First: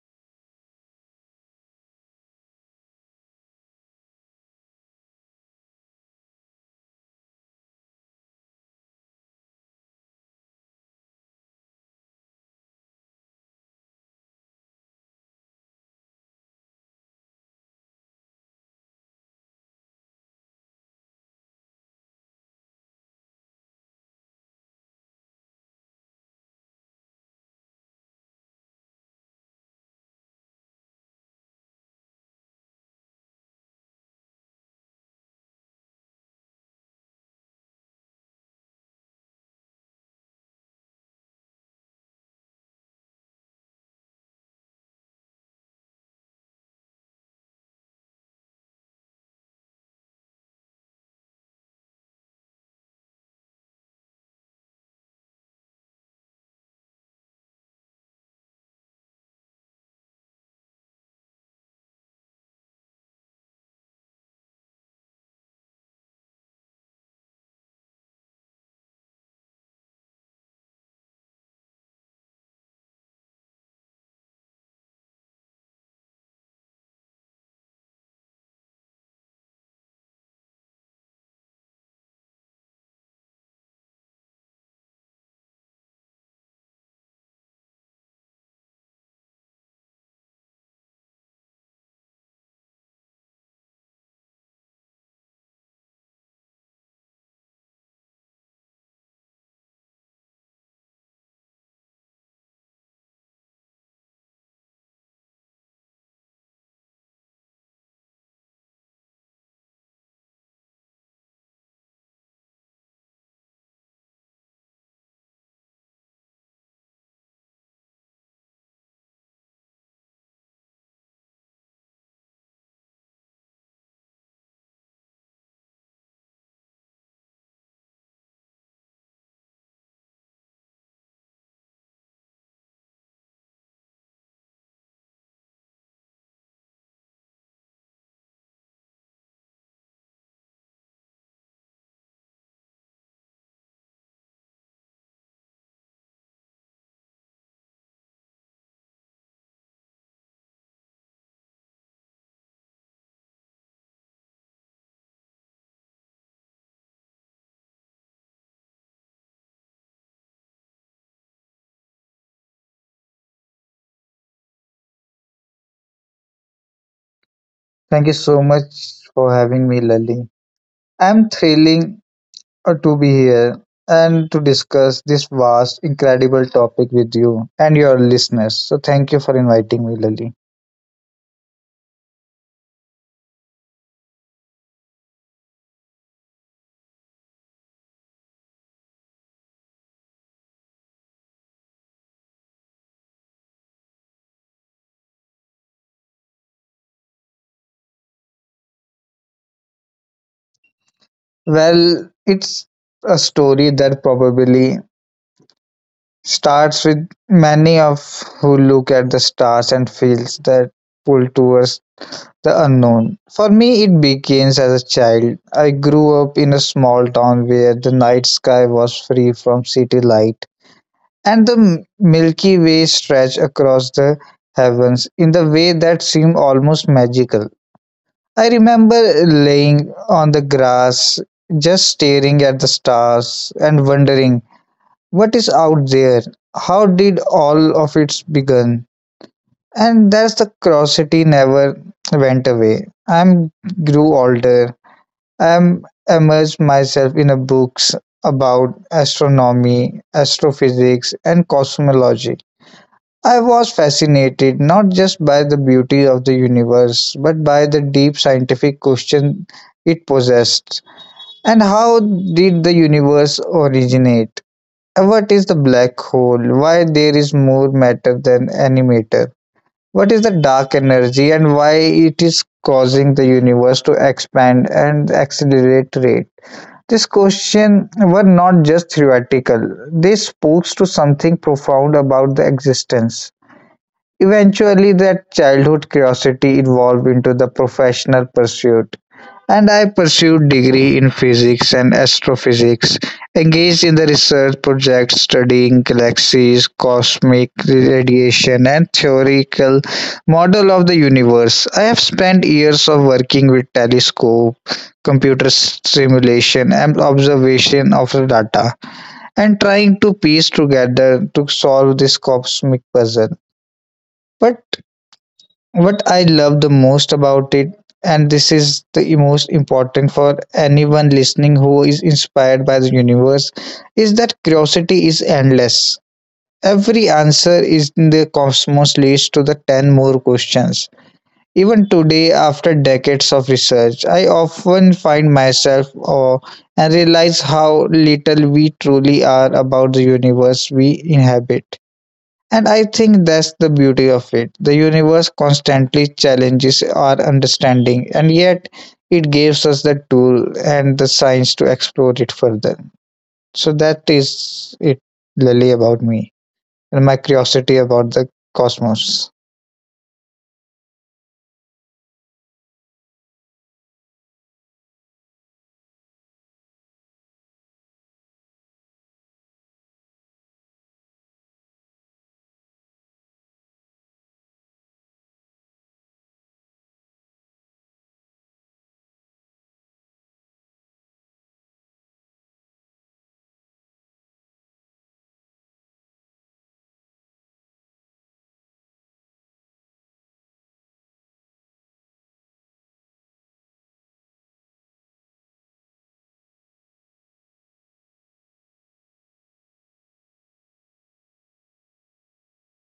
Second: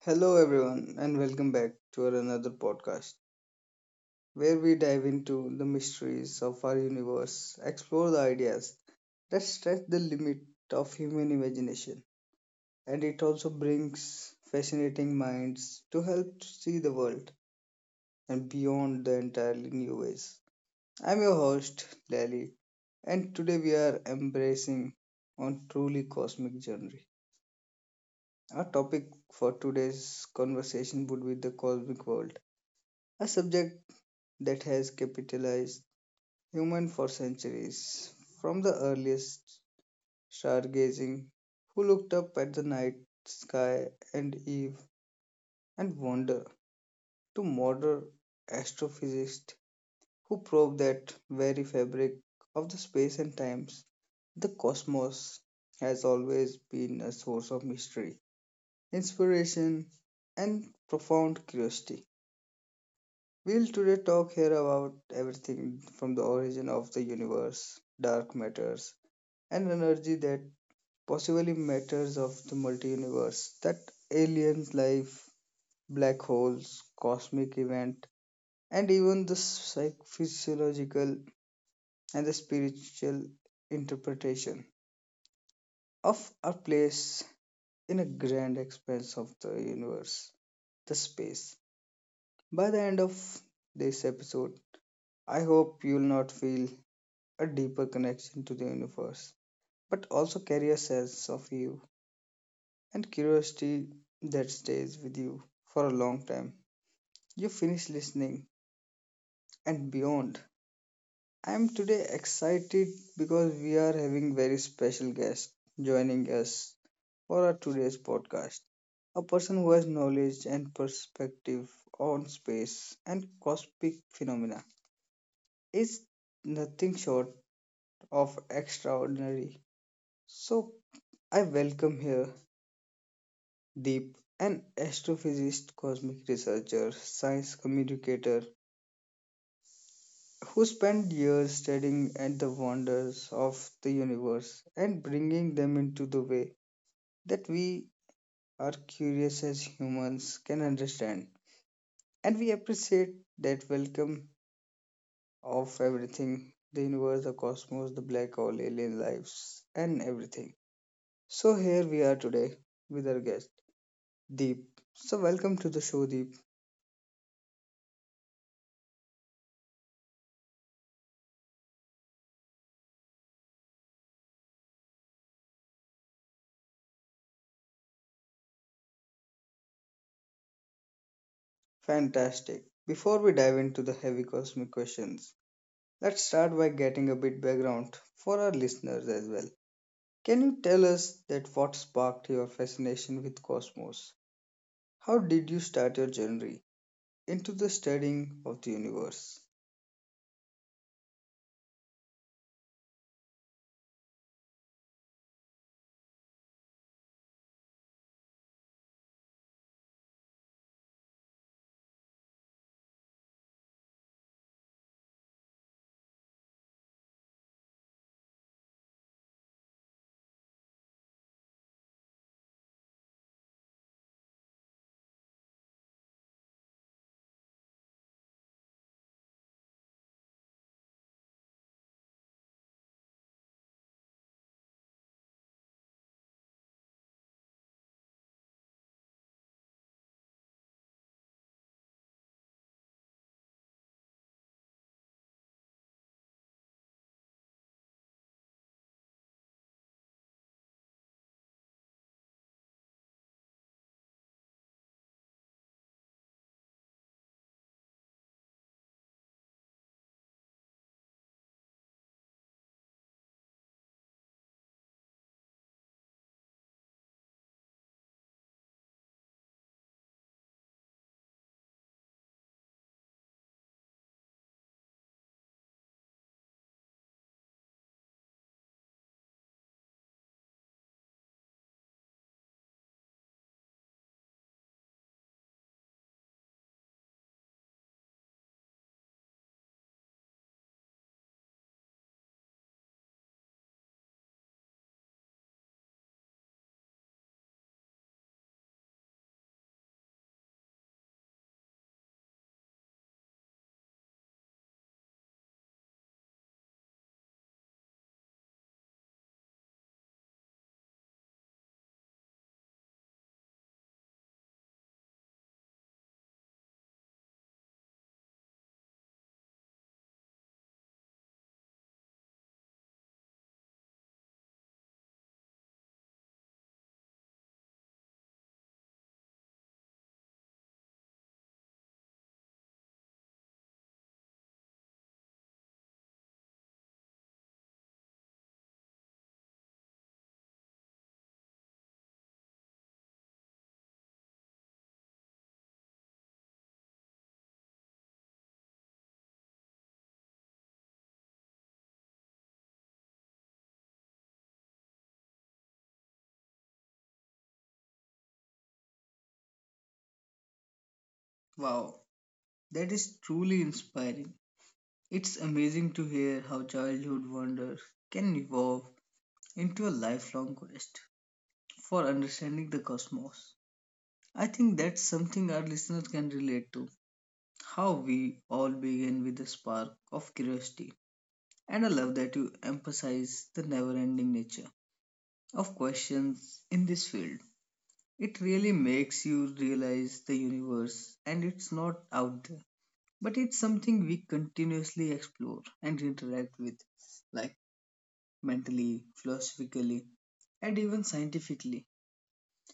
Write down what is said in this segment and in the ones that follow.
Hello, everyone, and welcome back to our another podcast where we dive into the mysteries of our universe, explore the ideas that stretch the limit of human imagination, and it also brings fascinating minds to help to see the world and beyond the entirely new ways. I'm your host, Lally, and today we are embracing on truly cosmic journey. Our topic for today's conversation would be the cosmic world, a subject that has capitalized human for centuries. From the earliest stargazing, who looked up at the night sky and eve and wonder, to modern astrophysicists who probe that very fabric of the space and times, the cosmos has always been a source of mystery, inspiration, and profound curiosity. We'll today talk here about everything from the origin of the universe, dark matters, and energy that possibly matters of the multi universe, that alien life, black holes, cosmic event, and even the physiological and the spiritual interpretation of our place in a grand expanse of the universe, the space. By the end of this episode, I hope you'll not feel a deeper connection to the universe, but also carry a sense of you and curiosity that stays with you for a long time. You finish listening and beyond. I am today excited because we are having very special guest joining us for our today's podcast. A person who has knowledge and perspective on space and cosmic phenomena is nothing short of extraordinary. So I welcome here Deep, an astrophysicist, cosmic researcher, science communicator who spent years studying at the wonders of the universe and bringing them into the way that we are curious as humans can understand. And we appreciate that welcome of everything the universe, the cosmos, the black hole, alien lives, and everything. So, here we are today with our guest, Deep. So, welcome to the show, Deep. Thank you so much for having me, Lali. I'm thrilling to be here and to discuss this vast, incredible topic with you and your listeners. So, thank you for inviting me, Lali. Fantastic. Before we dive into the heavy cosmic questions, let's start by getting a bit background for our listeners as well. Can you tell us that what sparked your fascination with cosmos? How did you start your journey into the studying of the universe? Well, it's a story that probably starts with many of who look at the stars and feels that pull towards the unknown. For me, it begins as a child. I grew up in a small town where the night sky was free from city light, and the Milky Way stretched across the heavens in the way that seemed almost magical. I remember laying on the grass, just staring at the stars and wondering, what is out there? How did all of it begin? And that's the curiosity never went away. I grew older. I immersed myself in a books about astronomy, astrophysics, and cosmology. I was fascinated not just by the beauty of the universe, but by the deep scientific question it possessed. And how did the universe originate? And what is the black hole? Why there is more matter than any matter? What is the dark energy and why it is causing the universe to expand and accelerate rate? These questions were not just theoretical, they spoke to something profound about the existence. Eventually, that childhood curiosity evolved into the professional pursuit, and I pursued degree in physics and astrophysics, engaged in the research projects studying galaxies, cosmic radiation, and theoretical model of the universe. I have spent years of working with telescope, computer simulation, and observation of the data, and trying to piece together to solve this cosmic puzzle. But what I love the most about it, and this is the most important for anyone listening who is inspired by the universe, is that curiosity is endless. Every answer is in the cosmos leads to the 10 more questions. Even today, after decades of research, I often find myself awe and realize how little we truly are about the universe we inhabit. And I think that's the beauty of it. The universe constantly challenges our understanding, and yet it gives us the tool and the science to explore it further. So that is it, Lily, about me and my curiosity about the cosmos. Wow, that is truly inspiring. It's amazing to hear how childhood wonders can evolve into a lifelong quest for understanding the cosmos. I think that's something our listeners can relate to, how we all begin with a spark of curiosity. And I love that you emphasize the never ending nature of questions in this field. It really makes you realize the universe and it's not out there, but it's something we continuously explore and interact with, like mentally, philosophically, and even scientifically.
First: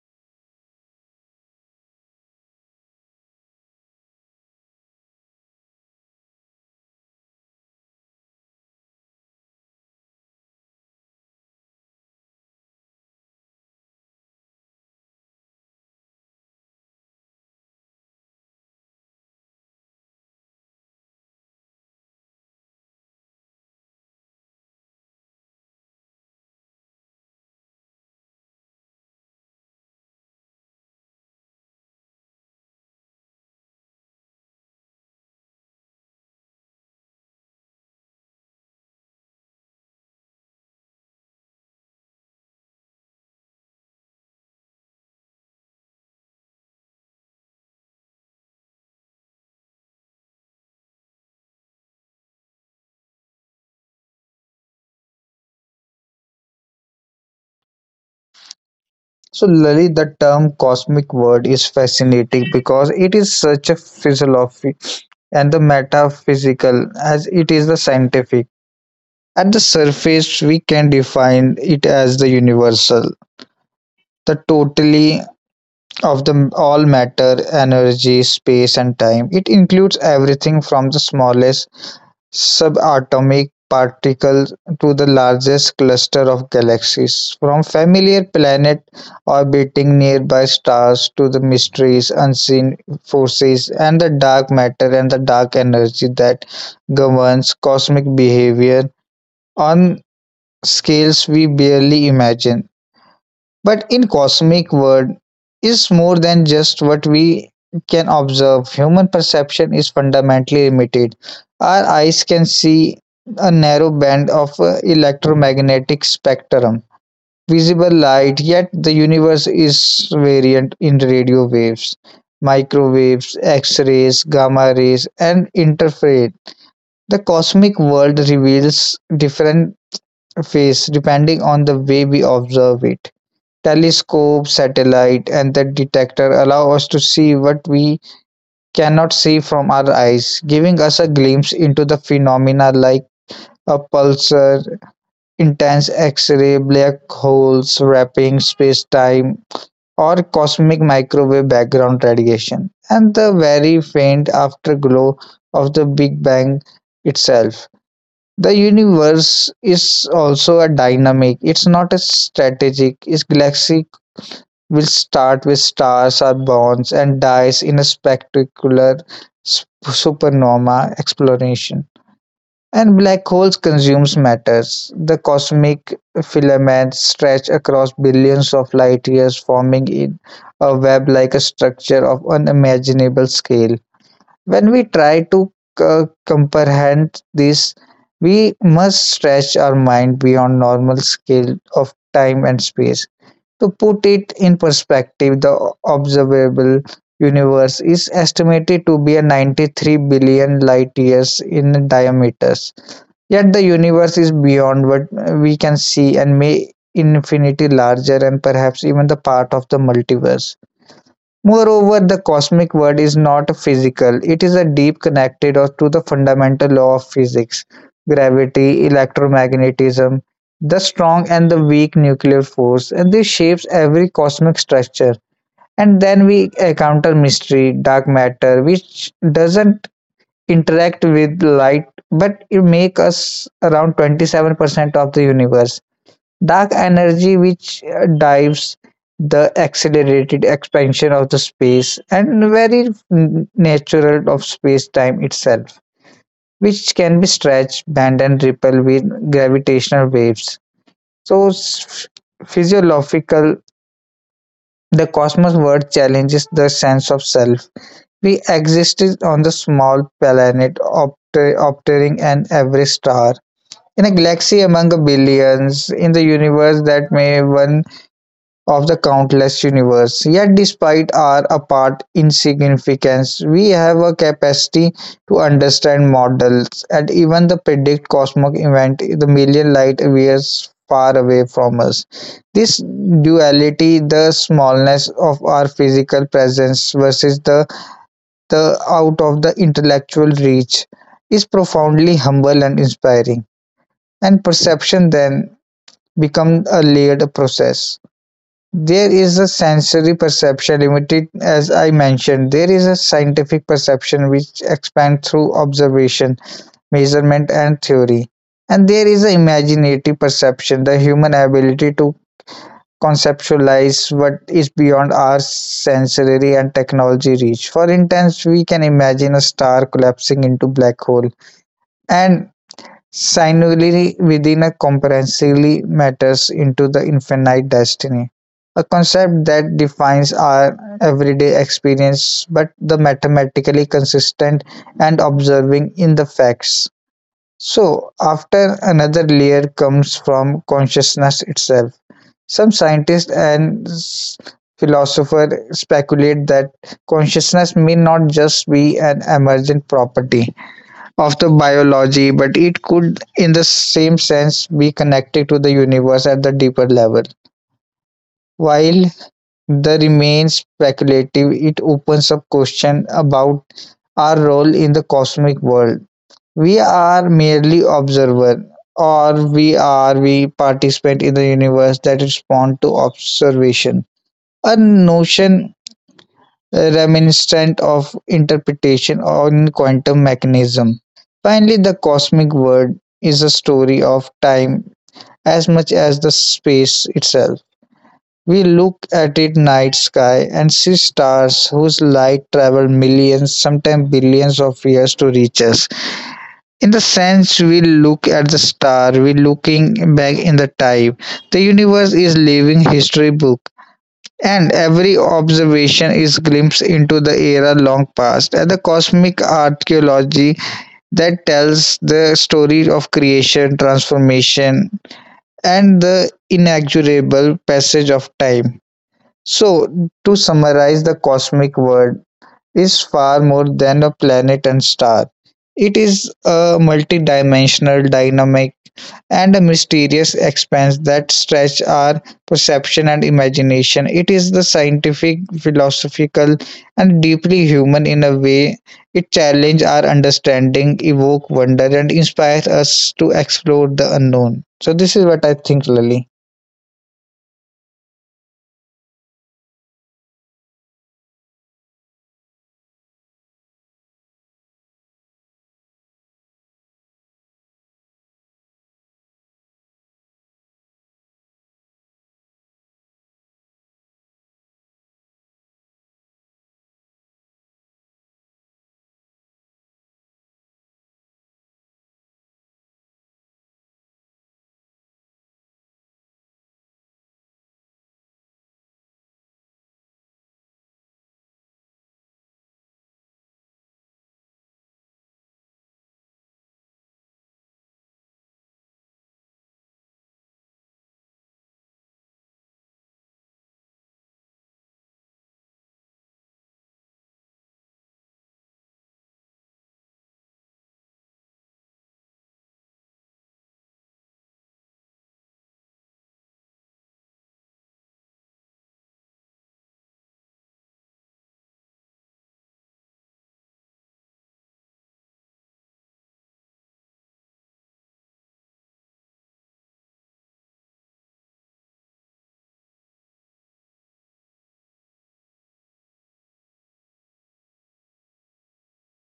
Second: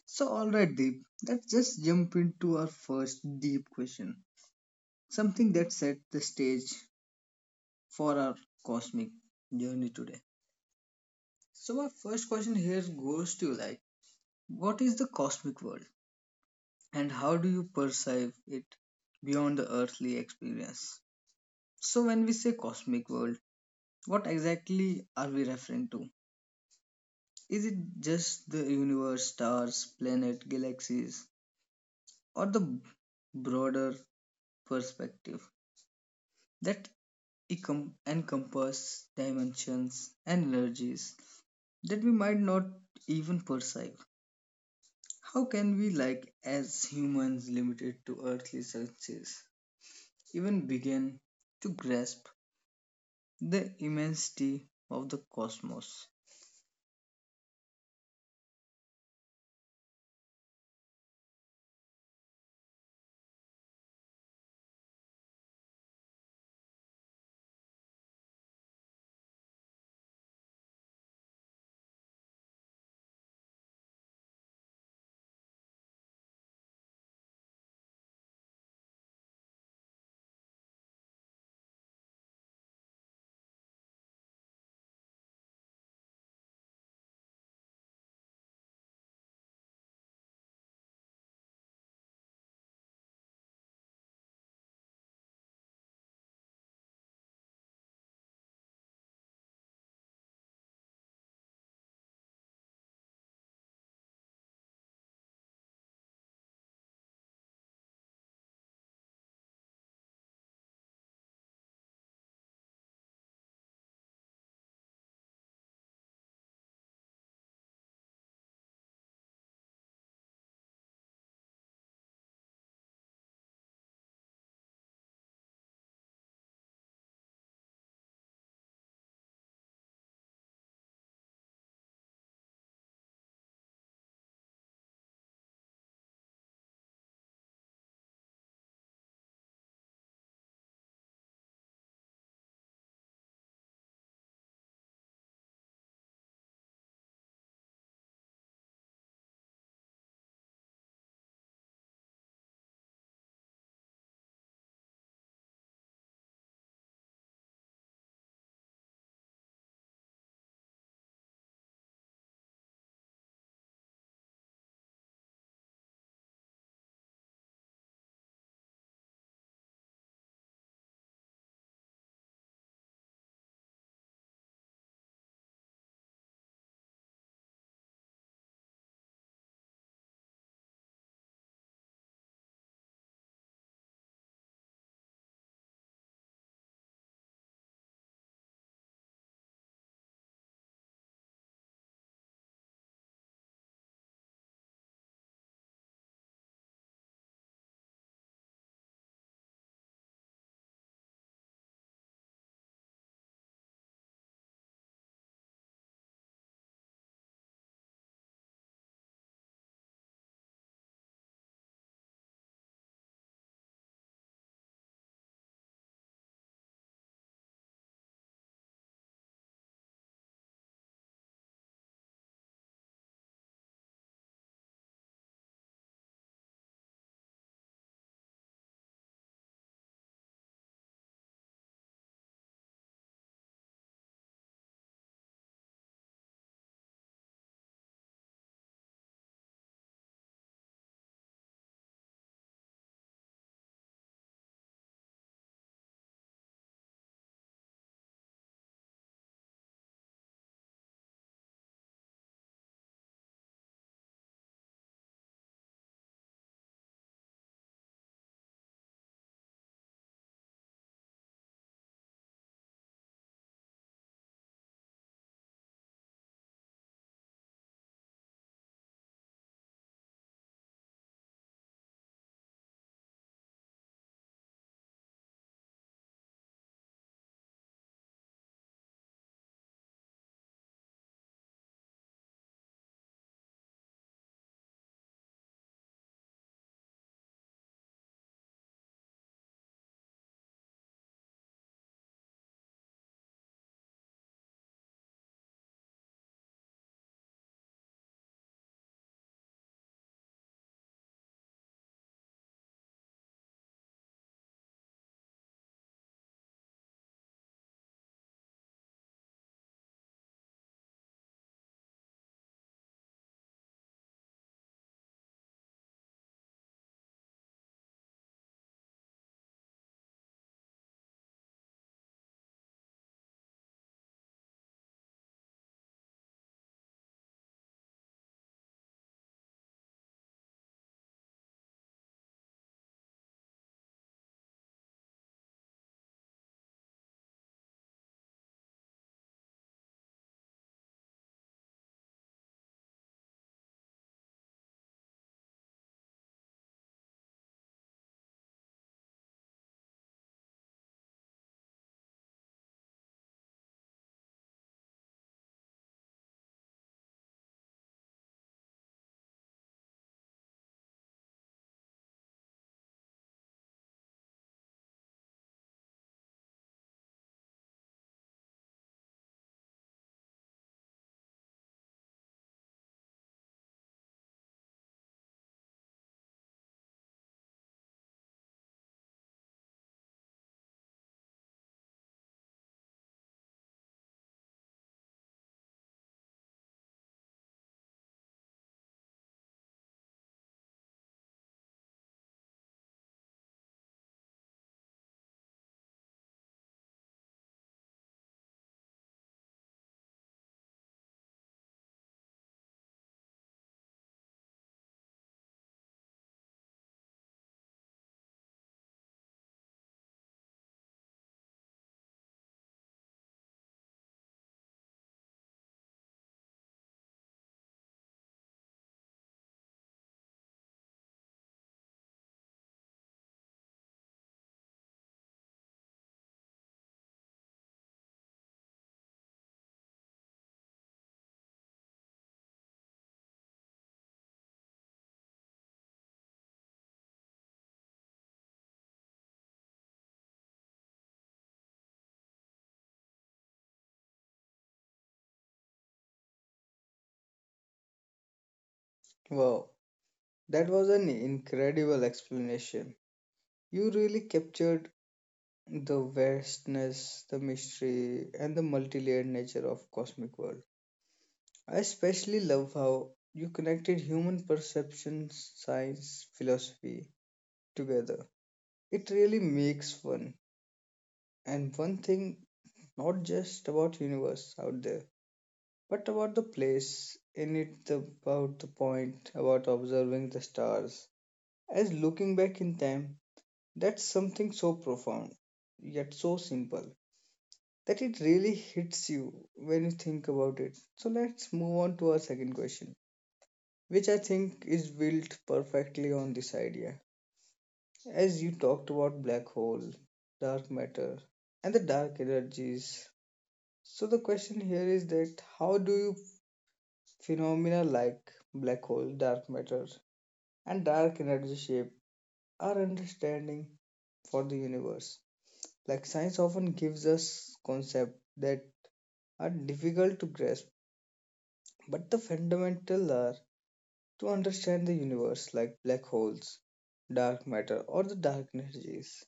So, alright, Deep, let's just jump into our first deep question, something that set the stage for our cosmic journey today. So, my first question here goes to like, what is the cosmic world and how do you perceive it beyond the earthly experience? So, when we say cosmic world, what exactly are we referring to? Is it just the universe, stars, planet, galaxies, or the broader perspective that encompass dimensions and energies that we might not even perceive? How can we, like, as humans limited to earthly success, even begin to grasp the immensity of the cosmos? So, Lily, the term cosmic word is fascinating because it is such a philosophy and the metaphysical as it is the scientific. At the surface, we can define it as the universal, the totality of the all matter, energy, space and time. It includes everything from the smallest subatomic particles to the largest cluster of galaxies, from familiar planet orbiting nearby stars to the mysteries, unseen forces and the dark matter and the dark energy that governs cosmic behavior on scales we barely imagine. But in cosmic world is more than just what we can observe. Human perception is fundamentally limited. Our eyes can see a narrow band of electromagnetic spectrum, visible light, yet the universe is variant in radio waves, microwaves, X-rays, gamma rays, and interfered. The cosmic world reveals different faces depending on the way we observe it. Telescope, satellite, and the detector allow us to see what we cannot see from our eyes, giving us a glimpse into the phenomena like a pulsar, intense X-ray, black holes, wrapping space-time, or cosmic microwave background radiation, and the very faint afterglow of the Big Bang itself. The universe is also a dynamic. It's not a strategic. Its galaxy will start with stars are born and dies in a spectacular sp- supernova explosion. And black holes consumes matters. The cosmic filaments stretch across billions of light years, forming in a web-like a structure of unimaginable scale. When we try to comprehend this, we must stretch our mind beyond normal scale of time and space. To put it in perspective, the observable universe is estimated to be a 93 billion light years in diameter. Yet the universe is beyond what we can see and may infinity larger and perhaps even the part of the multiverse. Moreover, the cosmic world is not physical; it is a deep connected or to the fundamental law of physics, gravity, electromagnetism, the strong and the weak nuclear force, and this shapes every cosmic structure. And then we encounter mystery, dark matter, which doesn't interact with light, but it makes us around 27% of the universe. Dark energy, which drives the accelerated expansion of the space and very natural of space-time itself, which can be stretched, bent, and repelled with gravitational waves. So, physiological, the cosmos world challenges the sense of self. We existed on the small planet, obtering an every star in a galaxy among a billions in the universe that may one of the countless universe. Yet, despite our apparent insignificance, we have a capacity to understand models and even the predict cosmic event the million light years far away from us. This duality, the smallness of our physical presence versus the out of the intellectual reach, is profoundly humble and inspiring. And perception then becomes a layered process. There is a sensory perception limited as I mentioned. There is a scientific perception which expands through observation, measurement and theory. And there is an imaginative perception, the human ability to conceptualize what is beyond our sensory and technology reach. For instance, we can imagine a star collapsing into black hole and singularity within a comprehensively matters into the infinite destiny, a concept that defines our everyday experience but the mathematically consistent and observing in the facts. So, after another layer comes from consciousness itself. Some scientists and philosophers speculate that consciousness may not just be an emergent property of the biology, but it could, in the same sense, be connected to the universe at the deeper level. While the remains speculative, it opens up question about our role in the cosmic world. We are merely observer, or we are we participant in the universe that respond to observation. A notion reminiscent of interpretation on quantum mechanism. Finally, the cosmic world is a story of time as much as the space itself. We look at it night sky and see stars whose light travel millions, sometimes billions of years to reach us. In the sense we look at the star, we looking back in the time. The universe is living history book, and every observation is glimpse into the era long past and the cosmic archaeology that tells the story of creation, transformation, and the inexorable passage of time. So, to summarize, the cosmic world is far more than a planet and star. It is a multidimensional, dynamic, and a mysterious expanse that stretch our perception and imagination. It is the scientific, philosophical, and deeply human in a way. It challenges our understanding, evoke wonder, and inspires us to explore the unknown. So this is what I think, Lily. Wow, that was an incredible explanation. You really captured the vastness, the mystery, and the multi-layered nature of cosmic world. I especially love how you connected human perception, science, philosophy together. It really makes fun. And one thing not just about universe out there, but about the place in it, the, about the point, about observing the stars. As looking back in time, that's something so profound, yet so simple, that it really hits you when you think about it. So let's move on to our second question, which I think is built perfectly on this idea. As you talked about black hole, dark matter, and the dark energies. So the question here is that how do you Phenomena like black hole, dark matter, and dark energy shape our understanding for the universe. Like science often gives us concepts that are difficult to grasp, but the fundamental are to understand the universe like black holes, dark matter, or the dark energies.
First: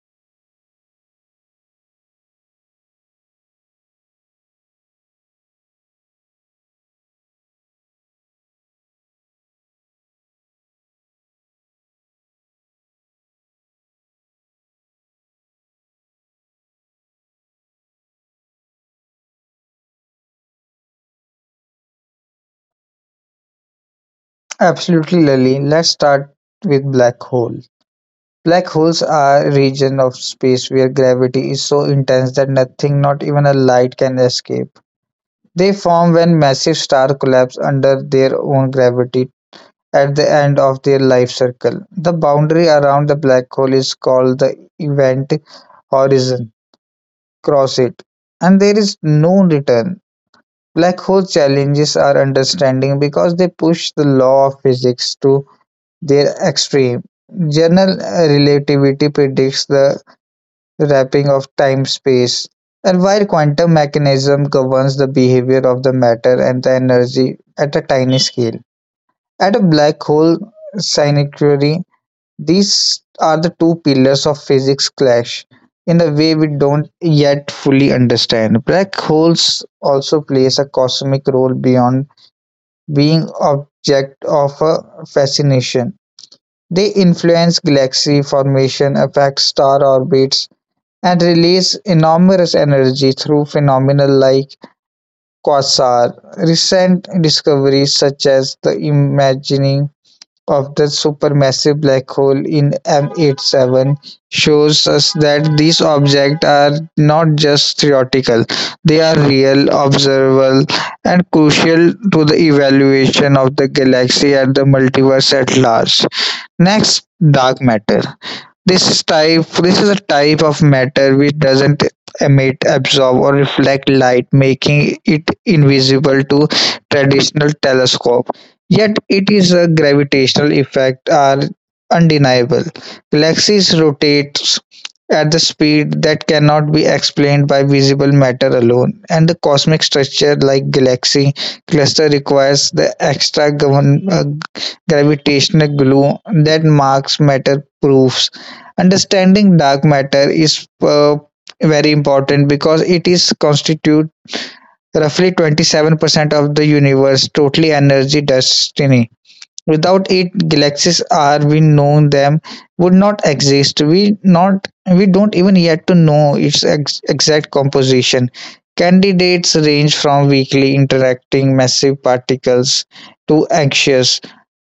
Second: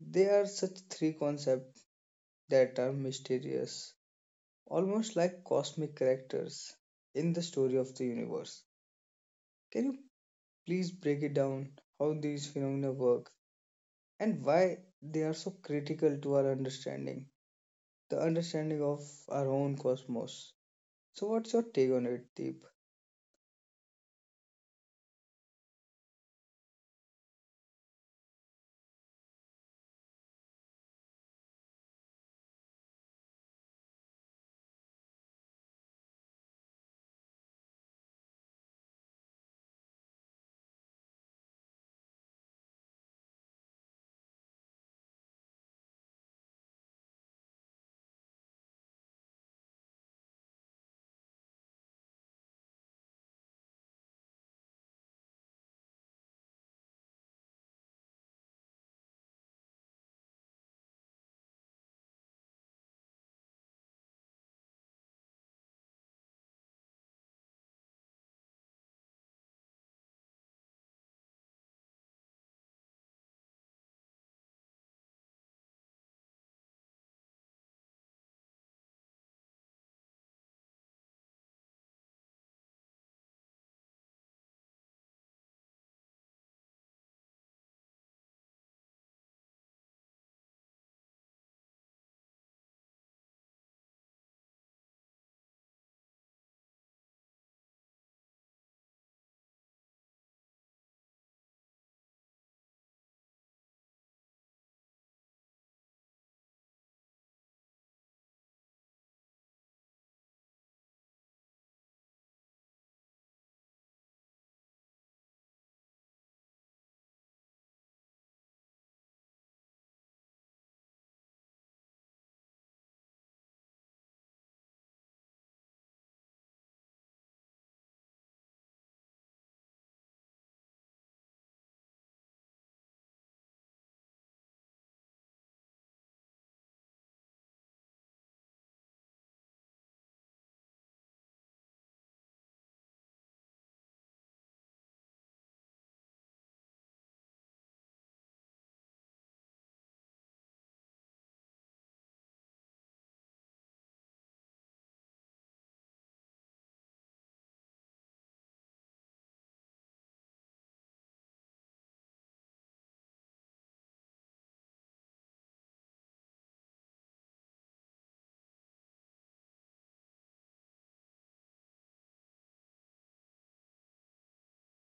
They are such three concepts that are mysterious, almost like cosmic characters in the story of the universe. Can you please break it down how these phenomena work and why they are so critical to our understanding, the understanding of our own cosmos. So, what's your take on it, Deep? Absolutely, Lily. Let's start with black hole. Black holes are a region of space where gravity is so intense that nothing, not even a light, can escape. They form when massive stars collapse under their own gravity at the end of their life cycle. The boundary around the black hole is called the event horizon. Cross it, and there is no return. Black hole challenges our understanding because they push the law of physics to their extreme. General relativity predicts the wrapping of time-space, and while quantum mechanism governs the behavior of the matter and the energy at a tiny scale. At a black hole synecdoche, these are the two pillars of physics clash in a way we don't yet fully understand. Black holes also plays a cosmic role beyond being object of a fascination. They influence galaxy formation, affect star orbits, and release enormous energy through phenomena like quasar. Recent discoveries such as the imagining of the supermassive black hole in M87 shows us that these objects are not just theoretical, they are real observable and crucial to the evaluation of the galaxy and the multiverse at large. Next, dark matter. This is a type of matter which doesn't emit, absorb, or reflect light, making it invisible to traditional telescope. Yet its gravitational effect are undeniable. Galaxies rotate at the speed that cannot be explained by visible matter alone, and the cosmic structure like galaxy cluster requires the extra gravitational glue that marks matter proofs. Understanding dark matter is very important because it is constitute roughly 27% of the universe totally energy destiny. Without it, galaxies are we know them would not exist. We don't even yet to know its exact composition. Candidates range from weakly interacting massive particles to anxious,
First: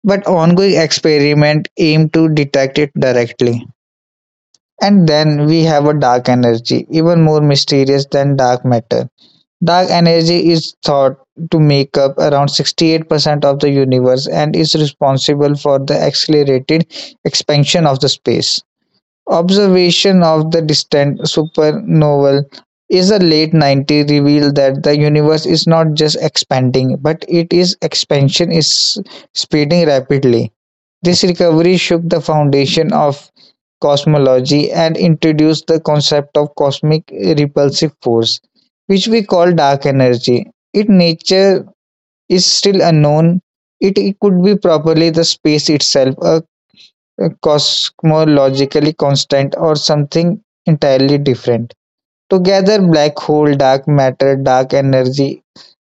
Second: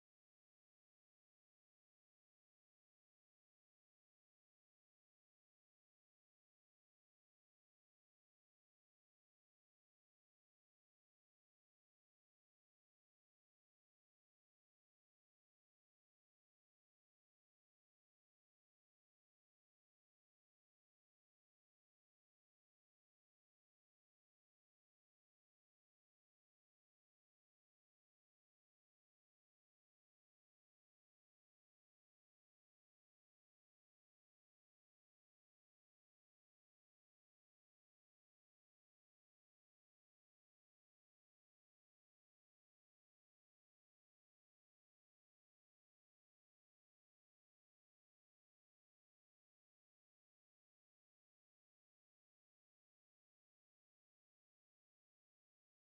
but ongoing experiment aim to detect it directly. And then we have a dark energy, even more mysterious than dark matter. Dark energy is thought to make up around 68% of the universe and is responsible for the accelerated expansion of the space. Observation of the distant supernovae is a late 90s revealed that the universe is not just expanding but it is expansion is speeding rapidly. This recovery shook the foundation of cosmology and introduced the concept of cosmic repulsive force, which we call dark energy. Its nature is still unknown. It could be properly the space itself, a cosmologically constant, or something entirely different. Together, black hole, dark matter, dark energy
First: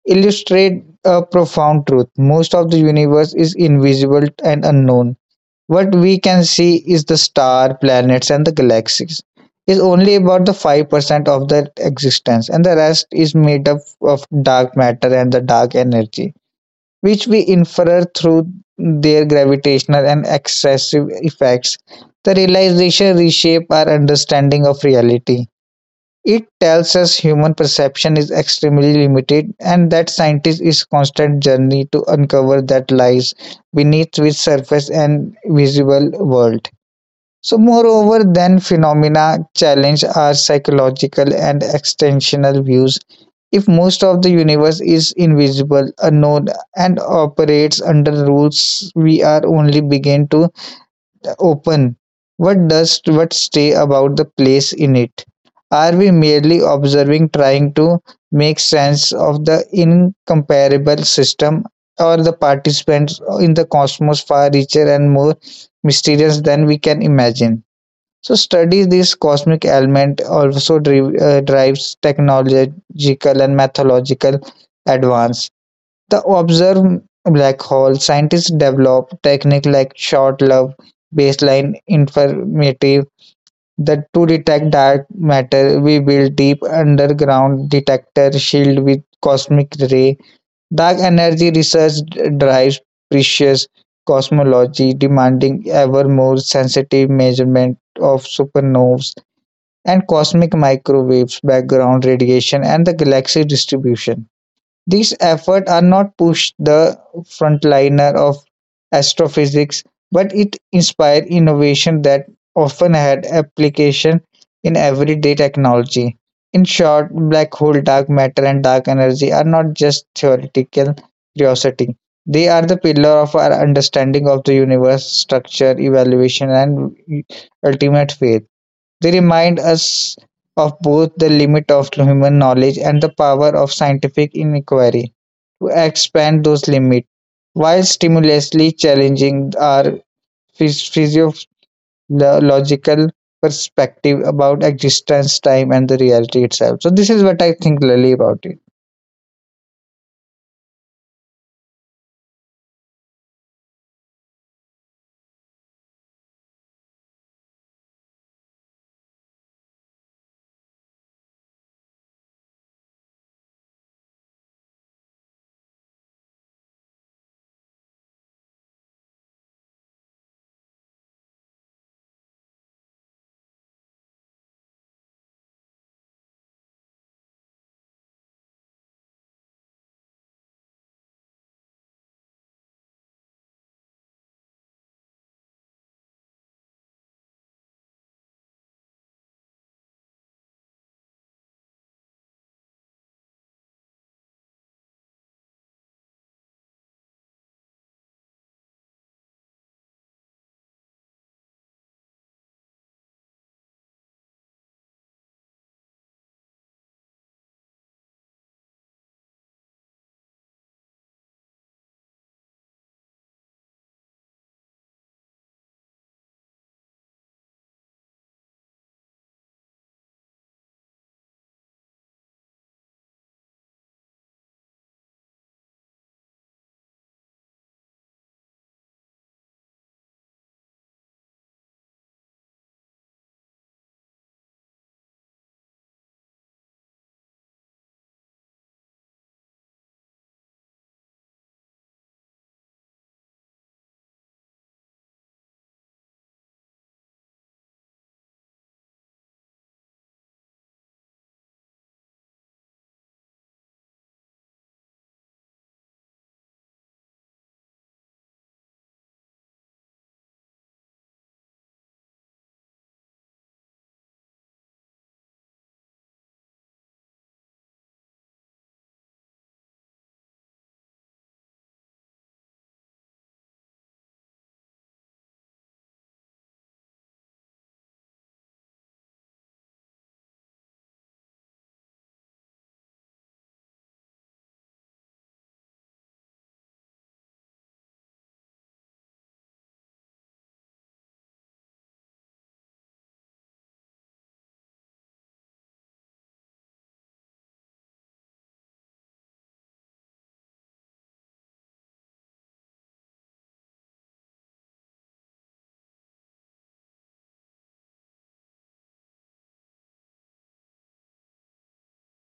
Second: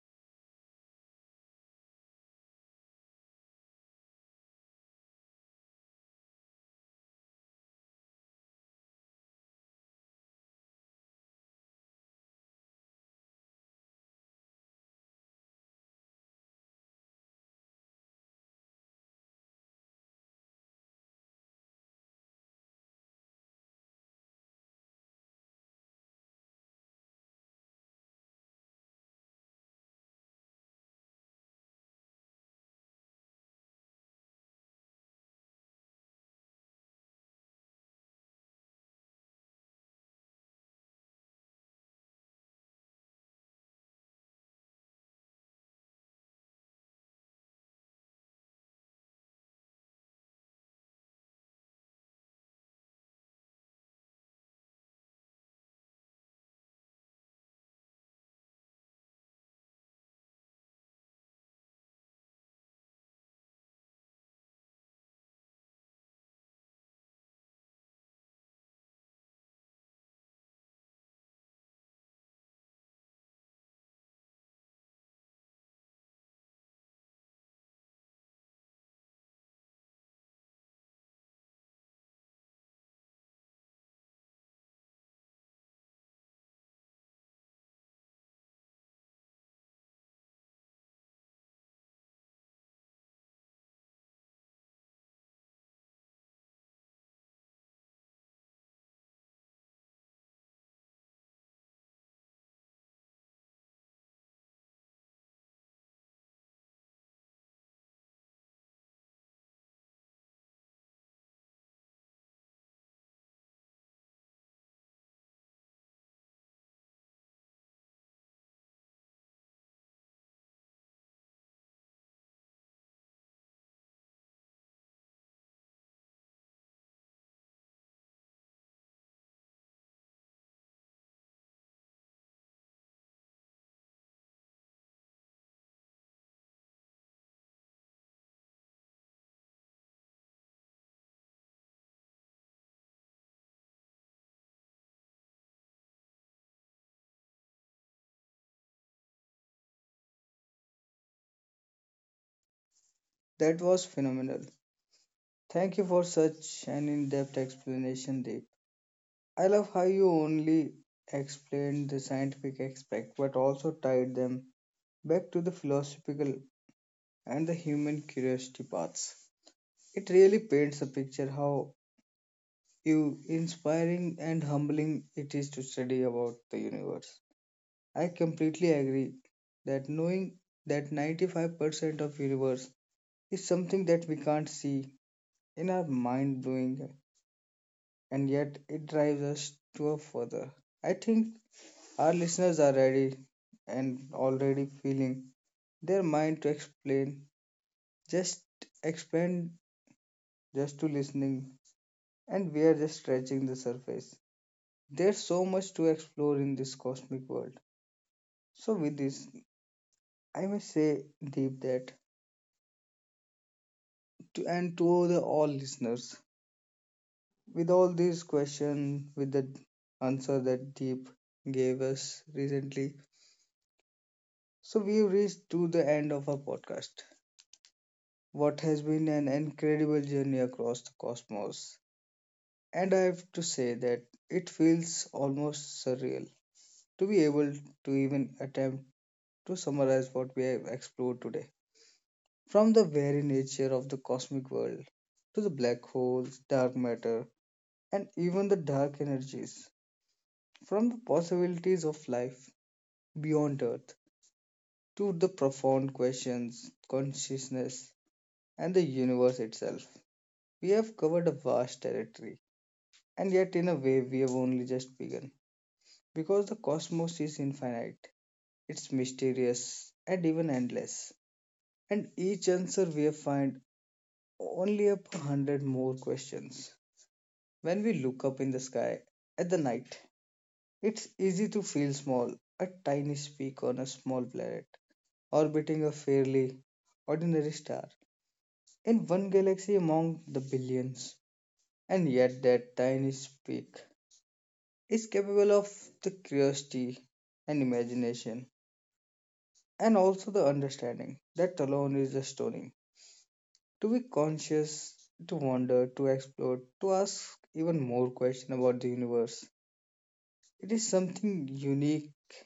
illustrate a profound truth. Most of the universe is invisible and unknown. What we can see is the star, planets, and the galaxies is only about the 5% of their existence, and the rest is made up of dark matter and the dark energy, which we infer through their gravitational and excessive effects. The realization reshape our understanding of reality. It tells us human perception is extremely limited and that scientists is constant journey to uncover that lies beneath its surface and visible world. So moreover than phenomena challenge our psychological and extensional views. If most of the universe is invisible, unknown and operates under rules we are only begin to open? What does what stay about the place in it? Are we merely observing, trying to make sense of the incomparable system or the participants in the cosmos far richer and more mysterious than we can imagine? So, study this cosmic element also drives technological and methodological advance. To observe black hole, scientists develop techniques like short-wave baseline interferometry that to detect dark matter. We build deep underground detector shield with cosmic ray. Dark energy research drives precious cosmology, demanding ever more sensitive measurement of supernovas and cosmic microwaves, background radiation, and the galaxy distribution. These efforts are not push the frontliner of astrophysics, but it inspired innovation that often had application in everyday technology. In short, black hole, dark matter, and dark energy are not just theoretical curiosity. They are the pillar of our understanding of the universe, structure, evaluation, and ultimate faith. They remind us of both the limit of human knowledge and the power of scientific inquiry expand those limits while stimulously challenging our phys- physiological perspective about existence, time, and the reality itself. So this is what I think, Lali, about it. That was phenomenal. Thank you for such an in depth explanation, Deep. I love how you only explained the scientific aspect but also tied them back to the philosophical and the human curiosity paths. It really paints a picture how you inspiring and humbling it is to study about the universe. I completely agree that knowing that 95% of universe is something that we can't see in our mind blowing and yet it drives us to a further. I think our listeners are ready and already feeling their mind to just explain just to listening and we are just scratching the surface. There's so much to explore in this cosmic world. So, with this, I must say, Deep, that to, and to the all listeners, with all these questions, with the answer that Deep gave us recently, so we've reached to the end of our podcast. What has been an incredible journey across the cosmos, and I have to say that it feels almost surreal to be able to even attempt to summarize what we have explored today. From the very nature of the cosmic world, to the black holes, dark matter, and even the dark energies, from the possibilities of life beyond Earth, to the profound questions, consciousness, and the universe itself, we have covered a vast territory. And yet, in a way, we have only just begun. Because the cosmos is infinite, it's mysterious, and even endless. And each answer we have find only up a hundred more questions. When we look up in the sky at the night, it's easy to feel small, a tiny speck on a small planet, orbiting a fairly ordinary star in one galaxy among the billions. And yet, that tiny speck is capable of the curiosity and imagination, and also the understanding that alone is astounding. To be conscious, to wonder, to explore, to ask even more questions about the universe. It is something unique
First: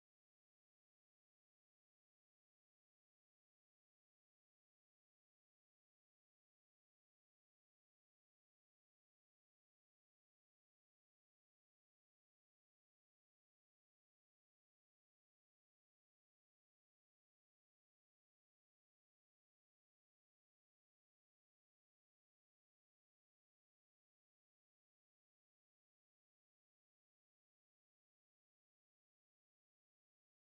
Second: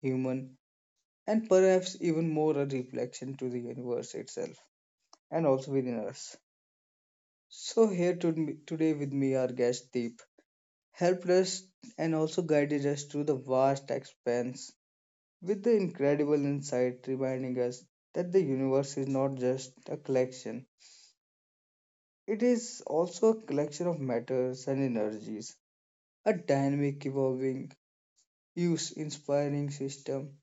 human, and perhaps even more a reflection to the universe itself and also within us. So, here to, today with me, our guest Deep helped us and also guided us through the vast expanse with the incredible insight, reminding us that the universe is not just a collection, it is also a collection of matters and energies, a dynamic, evolving, use inspiring system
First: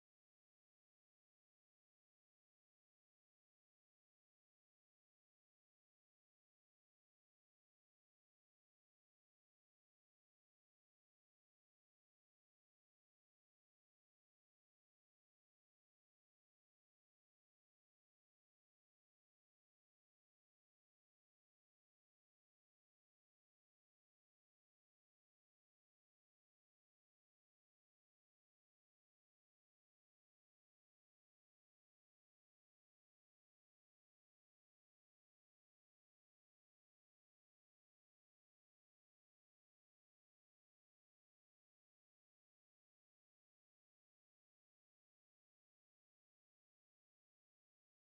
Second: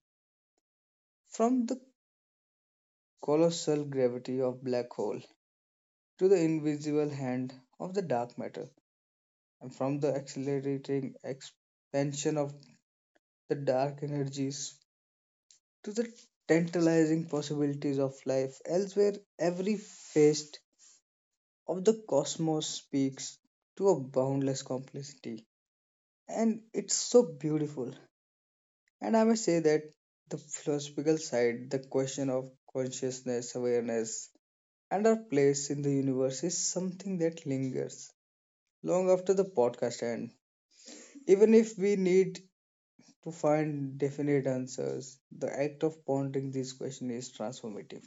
from the colossal gravity of black hole to the invisible hand of the dark matter, and from the accelerating expansion of the dark energies to the tantalizing possibilities of life elsewhere, every facet of the cosmos speaks to a boundless complexity. And it's so beautiful. And I may say that the philosophical side, the question of consciousness, awareness, and our place in the universe is something that lingers long after the podcast ends. Even if we need to find definite answers, the act of pondering these questions is transformative.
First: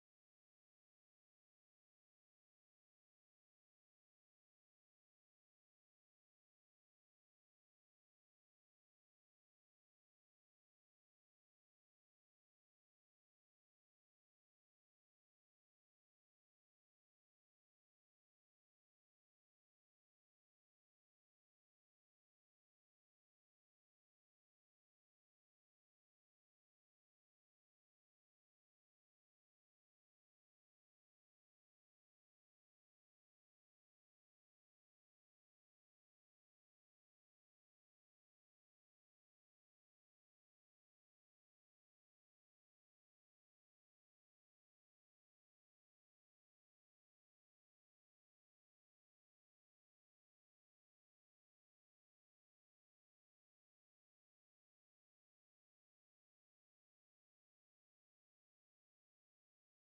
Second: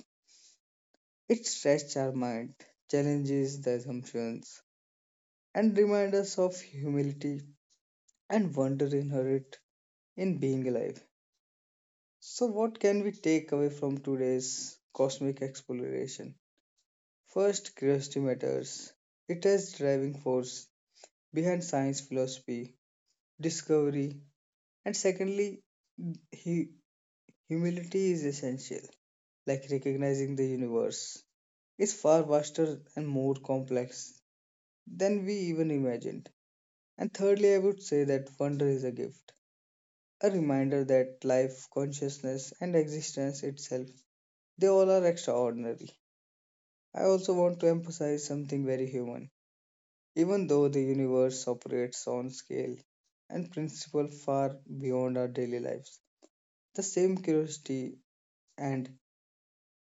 It stretches our mind, challenges the assumptions, and reminds us of humility and wonder inherent in being alive. So, what can we take away from today's cosmic exploration? First, curiosity matters. It is driving force behind science philosophy, discovery, and secondly, hu- humility is essential. Like recognizing the universe, is far vaster and more complex than we even imagined. And thirdly, I would say that wonder is a gift, a reminder that life, consciousness, and existence itself, they all are extraordinary. I also want to emphasize something very human. Even though the universe operates on scale and principle far beyond our daily lives, the same curiosity and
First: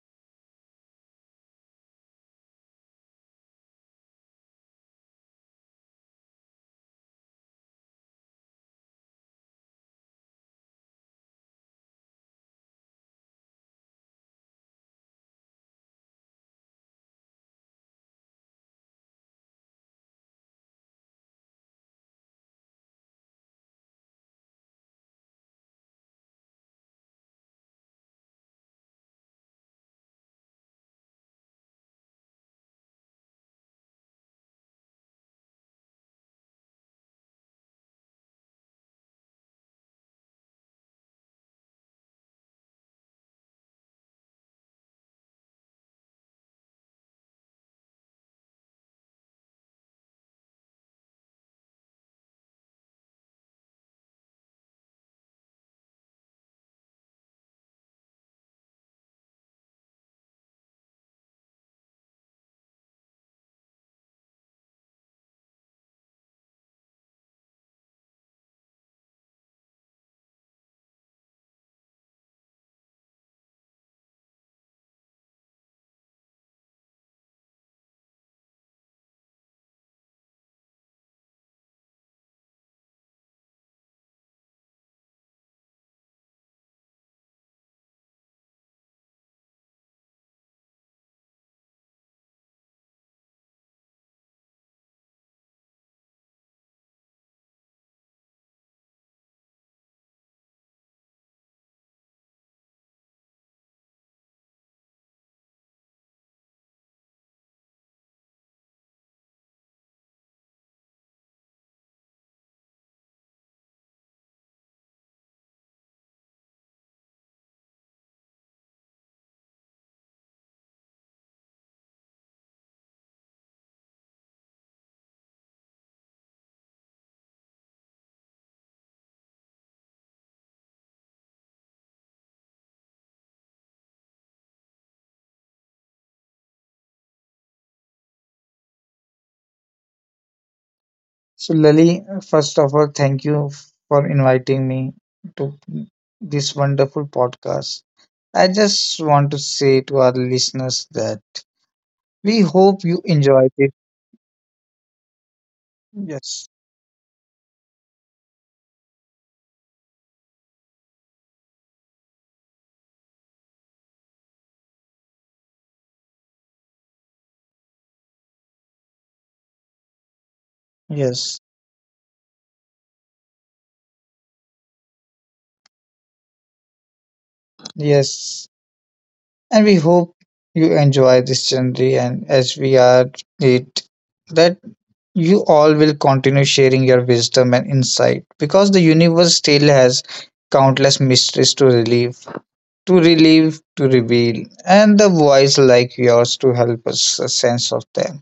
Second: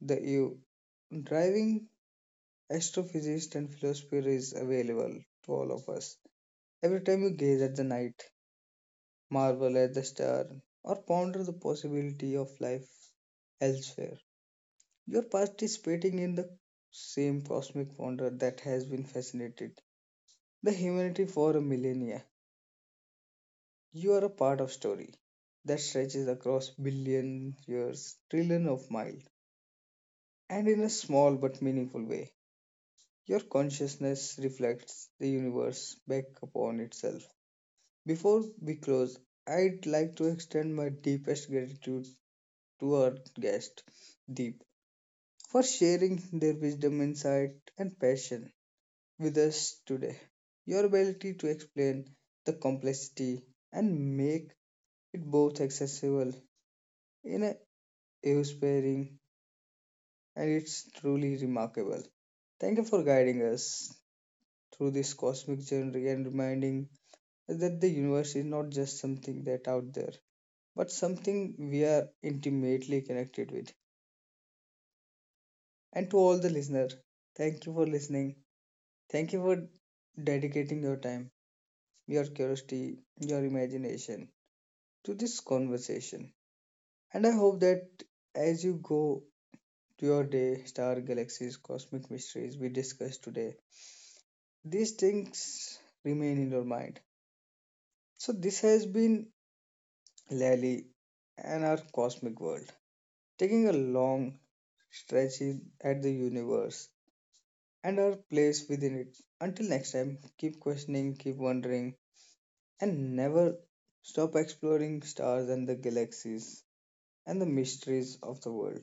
the you driving astrophysics and philosophy is available to all of us. Every time you gaze at the night, marvel at the star, or ponder the possibility of life elsewhere, you are participating in the same cosmic wonder that has been fascinated the humanity for a millennia. You are a part of story that stretches across billion years, trillion of miles, and in a small but meaningful way. Your consciousness reflects the universe back upon itself. Before we close, I'd like to extend my deepest gratitude to our guest, Deep, for sharing their wisdom, insight, and passion with us today. Your ability to explain the complexity and make it both accessible in a inspiring and it's truly remarkable. Thank you for guiding us through this cosmic journey and reminding us that the universe is not just something that out there but something we are intimately connected with. And to all the listeners, thank you for listening. Thank you for dedicating your time, your curiosity, your imagination to this conversation. And I hope that as you go to your day, star galaxies, cosmic mysteries we discussed today, these things remain in your mind. So, this has been Lally and our cosmic world, taking a long stretch at the universe and our place within it. Until next time, keep questioning, keep wondering, and never stop exploring stars and the galaxies and the mysteries of the world. So Lali, first of all, thank you for inviting me to this wonderful podcast. I just want to say to our listeners that we hope you enjoyed it. Yes. Yes. Yes. And we hope you enjoy this journey and as we are it that you all will continue sharing your wisdom and insight because the universe still has countless mysteries to reveal and the voice like yours to help us a sense of them